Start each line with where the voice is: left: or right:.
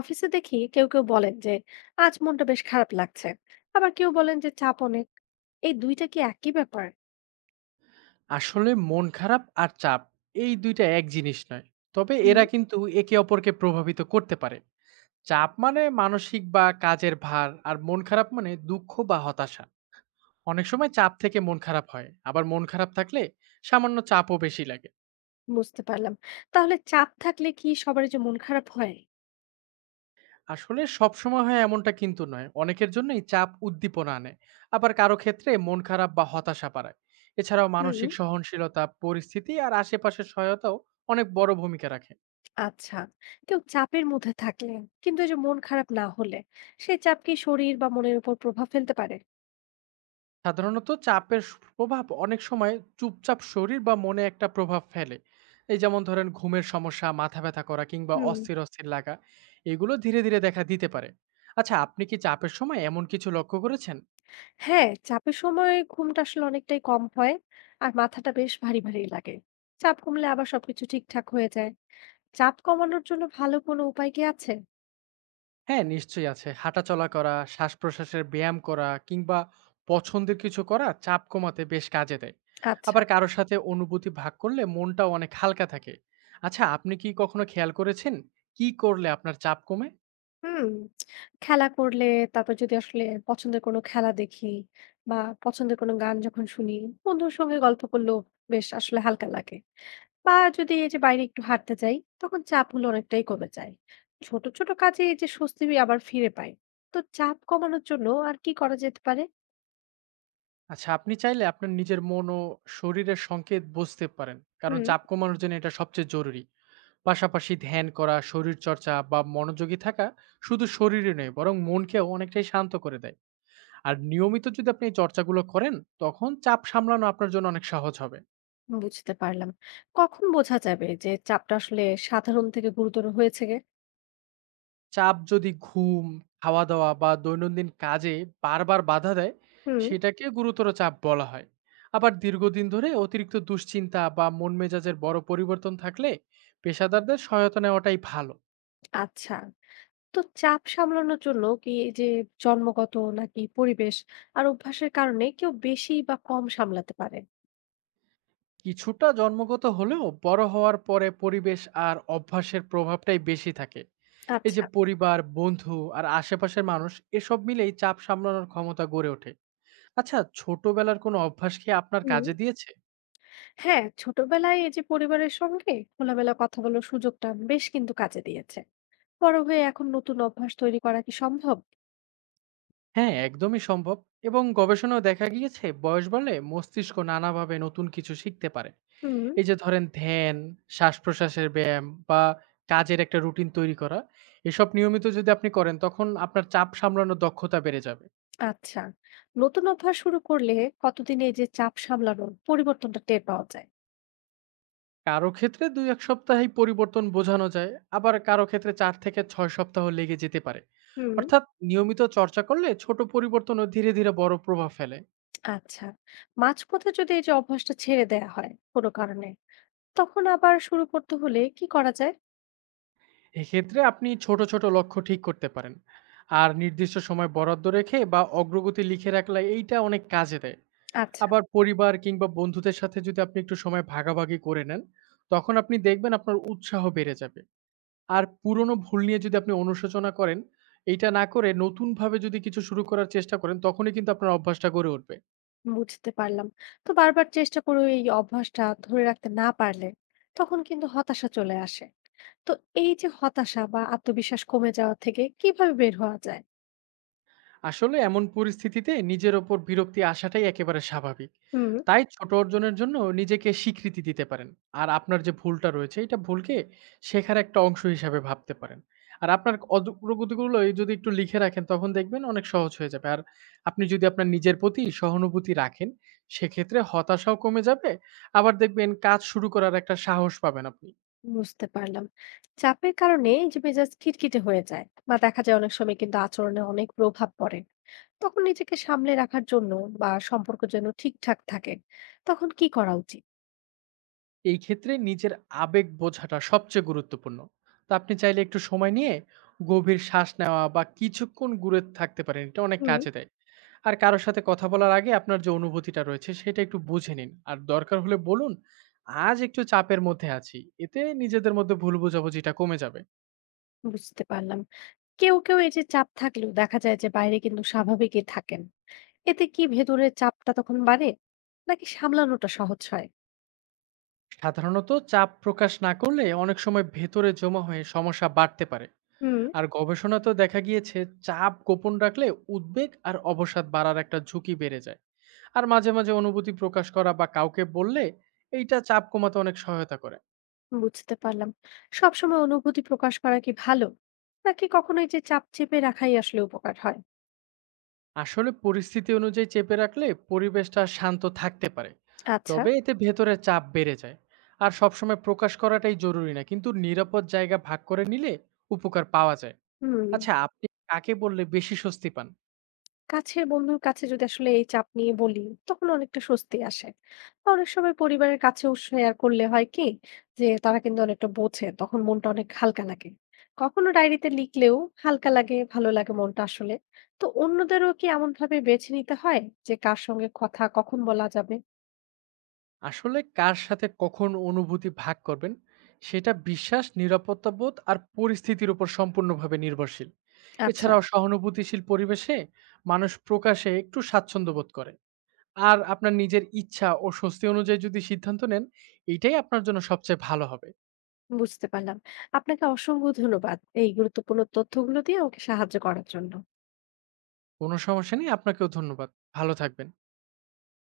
left: অফিসে দেখি কেউ কেউ বলেন যে আজ মনটা বেশ খারাপ লাগছে। আবার কেউ বলেন যে চাপ অনেক। এই দুইটা কি একই ব্যাপার?
right: আসলে মন খারাপ আর চাপ এই দুইটা এক জিনিস নয়। তবে
left: হুম,
right: এরা কিন্তু একে অপরকে প্রভাবিত করতে পারে। চাপ মানে মানসিক বা কাজের ভার, আর মন খারাপ মানে দুঃখ বা হতাশা। অনেক সময় চাপ থেকে মন খারাপ হয়, আবার মন খারাপ থাকলে সামান্য চাপও বেশি লাগে।
left: বুঝতে পারলাম। তাহলে চাপ থাকলে কি সবার যে মন খারাপ হয়?
right: আসলে সব সময় হয় এমনটা কিন্তু নয়, অনেকের জন্যই চাপ উদ্দীপনা আনে, আবার কারো ক্ষেত্রে মন খারাপ বা হতাশা বাড়ায়। এছাড়াও
left: হুম।
right: মানসিক সহনশীলতা, পরিস্থিতি আর আশেপাশের সহায়তাও অনেক বড় ভূমিকা রাখে।
left: আচ্ছা, কেউ চাপের মধ্যে থাকলে কিন্তু এই যে মন খারাপ না হলে, সেই চাপ কি শরীর বা মনের উপর প্রভাব ফেলতে পারে?
right: সাধারণত চাপের প্রভাব অনেক সময় চুপচাপ শরীর বা মনে একটা প্রভাব ফেলে। এই যেমন ধরেন ঘুমের সমস্যা, মাথা ব্যথা করা কিংবা
left: হুম।
right: অস্থির অস্থির লাগা, এগুলো ধীরে ধীরে দেখা দিতে পারে। আচ্ছা, আপনি কি চাপের সময় এমন কিছু লক্ষ্য করেছেন?
left: হ্যাঁ, চাপের সময় ঘুমটা আসলে অনেকটাই কম হয়, আর মাথাটা বেশ ভারী ভারী লাগে। চাপ কমলে আবার সবকিছু ঠিকঠাক হয়ে যায়। চাপ কমানোর জন্য ভালো কোনো উপায় কি আছে?
right: হ্যাঁ নিশ্চয়ই আছে, হাঁটাচলা করা, শ্বাস প্রশ্বাসের ব্যায়াম করা কিংবা পছন্দের কিছু করা চাপ কমাতে বেশ কাজে দেয়।
left: আচ্ছা।
right: আবার কারোর সাথে অনুভূতি ভাগ করলে মনটাও অনেক হালকা থাকে। আচ্ছা, আপনি কি কখনো খেয়াল করেছেন কি করলে আপনার চাপ কমে?
left: হুম। খেলা করলে, তারপর যদি আসলে পছন্দের কোনো খেলা দেখি, বা পছন্দের কোনো গান যখন শুনি, বন্ধুর সঙ্গে গল্প করলেও বেশ আসলে হালকা লাগে। বা যদি এই যে বাইরে একটু হাঁটতে যাই, তখন চাপ হলে অনেকটাই কমে যায়। ছোট, ছোট কাজে এই যে স্বস্তি আবার ফিরে পাই। তো চাপ কমানোর জন্য আর কি করা যেতে পারে?
right: আচ্ছা, আপনি চাইলে আপনার নিজের মন ও শরীরের সংকেত বুঝতে পারেন। কারণ
left: হুম।
right: চাপ কমানোর জন্য এটা সবচেয়ে জরুরি। পাশাপাশি ধ্যান করা, শরীরচর্চা বা মনোযোগী থাকা শুধু শরীরে নয় বরং মনকেও অনেকটাই শান্ত করে দেয়। আর নিয়মিত যদি আপনি এই চর্চাগুলো করেন তখন চাপ সামলানো আপনার জন্য অনেক সহজ হবে।
left: বুঝতে পারলাম। কখন বোঝা যাবে যে চাপটা আসলে সাধারণ থেকে গুরুতর হয়েছে গে?
right: চাপ যদি ঘুম, খাওয়া-দাওয়া বা দৈনন্দিন কাজে বারবার বাধা দেয়,
left: হুম।
right: সেটাকে গুরুতর চাপ বলা হয়। আবার দীর্ঘদিন ধরে অতিরিক্ত দুশ্চিন্তা বা মন মেজাজের বড় পরিবর্তন থাকলে পেশাদারদের সহায়তা নেওয়াটাই ভালো।
left: আচ্ছা। তো চাপ সামলানোর জন্য কি এই যে জন্মগত নাকি পরিবেশ আর অভ্যাসের কারণে কেউ বেশি বা কম সামলাতে পারে?
right: কিছুটা জন্মগত হলেও বড় হওয়ার পরে পরিবেশ আর অভ্যাসের প্রভাবটাই বেশি থাকে। এই যে
left: আচ্ছা।
right: পরিবার, বন্ধু আর আশেপাশের মানুষ এসব মিলেই চাপ সামলানোর ক্ষমতা গড়ে ওঠে। আচ্ছা, ছোটবেলার কোনো অভ্যাস কি আপনার
left: হুম।
right: কাজে দিয়েছে?
left: হ্যাঁ, ছোটবেলায় এই যে পরিবারের সঙ্গে খোলামেলা কথা বলার সুযোগটা বেশ কিন্তু কাজে দিয়েছে। বড় হয়ে এখন নতুন অভ্যাস তৈরি করা কি সম্ভব?
right: হ্যাঁ, একদমই সম্ভব এবং গবেষণাও দেখা গিয়েছে বয়স বাড়লে মস্তিষ্ক নানাভাবে নতুন কিছু শিখতে পারে।
left: হুম।
right: এই যে ধরেন ধ্যান, শ্বাস-প্রশ্বাসের ব্যায়াম বা কাজের একটা রুটিন তৈরি করা, এসব নিয়মিত যদি আপনি করেন তখন আপনার চাপ সামলানোর দক্ষতা বেড়ে যাবে।
left: আচ্ছা, নতুন অভ্যাস শুরু করলে কতদিনে এই যে চাপ সামলানোর পরিবর্তনটা টের পাওয়া যায়?
right: কারো ক্ষেত্রে ২-১ সপ্তাহেই পরিবর্তন বোঝানো যায়, আবার কারো ক্ষেত্রে ৪ থেকে ৬ সপ্তাহ লেগে যেতে পারে।
left: হুম।
right: অর্থাৎ নিয়মিত চর্চা করলে ছোট পরিবর্তনও ধীরে ধীরে বড় প্রভাব ফেলে।
left: আচ্ছা, মাঝপথে যদি এই যে অভ্যাসটা ছেড়ে দেয়া হয় কোনো কারণে, তখন আবার শুরু করতে হলে কি করা যায়?
right: এক্ষেত্রে আপনি ছোট ছোট লক্ষ্য ঠিক করতে পারেন। আর নির্দিষ্ট সময় বরাদ্দ রেখে বা অগ্রগতি লিখে রাখলে এইটা অনেক কাজে দেয়।
left: আচ্ছা।
right: আবার পরিবার কিংবা বন্ধুদের সাথে যদি আপনি একটু সময় ভাগাভাগি করে নেন, তখন আপনি দেখবেন আপনার উৎসাহ বেড়ে যাবে। আর পুরনো ভুল নিয়ে যদি আপনি অনুশোচনা করেন, এইটা না করে নতুনভাবে যদি কিছু শুরু করার চেষ্টা করেন, তখনই কিন্তু আপনার অভ্যাসটা গড়ে উঠবে।
left: বুঝতে পারলাম। তো বারবার চেষ্টা করে এই অভ্যাসটা ধরে রাখতে না পারলে তখন কিন্তু হতাশা চলে আসে। তো এই যে হতাশা বা আত্মবিশ্বাস কমে যাওয়া থেকে কিভাবে বের হওয়া যায়?
right: আসলে এমন পরিস্থিতিতে নিজের ওপর বিরক্তি আসাটাই একেবারে স্বাভাবিক।
left: হুম।
right: তাই ছোট অর্জনের জন্য নিজেকে স্বীকৃতি দিতে পারেন। আর আপনার যে ভুলটা রয়েছে, এটা ভুলকে শেখার একটা অংশ হিসাবে ভাবতে পারেন। আর আপনার অদ প্রগতিগুলো যদি একটু লিখে রাখেন, তখন দেখবেন অনেক সহজ হয়ে যাবে। আর আপনি যদি আপনার নিজের প্রতি সহানুভূতি রাখেন, সেক্ষেত্রে হতাশাও কমে যাবে। আবার দেখবেন কাজ শুরু করার একটা সাহস পাবেন আপনি।
left: বুঝতে পারলাম। চাপের কারণে এই যে মেজাজ খিটখিটে হয়ে যায় বা দেখা যায় অনেক সময় কিন্তু আচরণে অনেক প্রভাব পড়ে, তখন নিজেকে সামলে রাখার জন্য বা সম্পর্ক যেন ঠিকঠাক থাকে, তখন কি করা উচিত?
right: এই ক্ষেত্রে নিজের আবেগ বোঝাটা সবচেয়ে গুরুত্বপূর্ণ। তো আপনি চাইলে একটু সময় নিয়ে গভীর শ্বাস নেওয়া বা কিছুক্ষণ ঘুরে থাকতে পারেন। এটা অনেক
left: হুম।
right: কাজে দেয়। আর কারো সাথে কথা বলার আগে আপনার যে অনুভূতিটা রয়েছে সেটা একটু বুঝে নিন। আর দরকার হলে বলুন, আজ একটু চাপের মধ্যে আছি। এতে নিজেদের মধ্যে ভুল বোঝাবুঝিটা কমে যাবে।
left: বুঝতে পারলাম। কেউ কেউ এই যে চাপ থাকলেও দেখা যায় যে বাইরে কিন্তু স্বাভাবিকই থাকেন, এতে কি ভেতরের চাপটা তখন বাড়ে নাকি সামলানোটা সহজ হয়?
right: সাধারণত চাপ প্রকাশ না করলে অনেক সময় ভেতরে জমা হয়ে সমস্যা বাড়তে পারে।
left: হুম।
right: আর গবেষণাতেও দেখা গিয়েছে চাপ গোপন রাখলে উদ্বেগ আর অবসাদ বাড়ার একটা ঝুঁকি বেড়ে যায়। আর মাঝে মাঝে অনুভূতি প্রকাশ করা বা কাউকে বললে এইটা চাপ কমাতে অনেক সহায়তা করে।
left: বুঝতে পারলাম। সবসময় অনুভূতি প্রকাশ করা কি ভালো নাকি কখনো এই যে চাপ চেপে রাখাই আসলে উপকার হয়?
right: আসলে পরিস্থিতি অনুযায়ী চেপে রাখলে পরিবেশটা শান্ত থাকতে পারে,
left: আচ্ছা।
right: তবে এতে ভেতরে চাপ বেড়ে যায়। আর সবসময় প্রকাশ করাটাই জরুরি না, কিন্তু নিরাপদ জায়গা ভাগ করে নিলে উপকার পাওয়া যায়।
left: হুম।
right: আচ্ছা, আপনি কাকে বললে বেশি স্বস্তি পান?
left: কাছের বন্ধুর কাছে যদি আসলে এই চাপ নিয়ে বলি, তখন অনেকটা স্বস্তি আসে। বা অনেক সময় পরিবারের কাছেও শেয়ার করলে হয় কি যে তারা কিন্তু অনেকটা বোঝে, তখন মনটা অনেক হালকা লাগে। কখনো ডায়েরিতে লিখলেও হালকা লাগে, ভালো লাগে মনটা আসলে। তো অন্যদেরও কি এমন ভাবে বেছে নিতে হয় যে কার সঙ্গে কথা কখন বলা যাবে?
right: আসলে কার সাথে কখন অনুভূতি ভাগ করবেন সেটা বিশ্বাস, নিরাপত্তা বোধ আর পরিস্থিতির উপর সম্পূর্ণভাবে নির্ভরশীল।
left: আচ্ছা,
right: এছাড়াও সহানুভূতিশীল পরিবেশে মানুষ প্রকাশে একটু স্বাচ্ছন্দ্য বোধ করে। আর আপনার নিজের ইচ্ছা ও স্বস্তি অনুযায়ী যদি সিদ্ধান্ত নেন, এইটাই আপনার জন্য সবচেয়ে ভালো হবে।
left: বুঝতে পারলাম। আপনাকে অসংখ্য ধন্যবাদ এই গুরুত্বপূর্ণ তথ্যগুলো দিয়ে আমাকে সাহায্য করার জন্য।
right: কোনো সমস্যা নেই, আপনাকেও ধন্যবাদ। ভালো থাকবেন।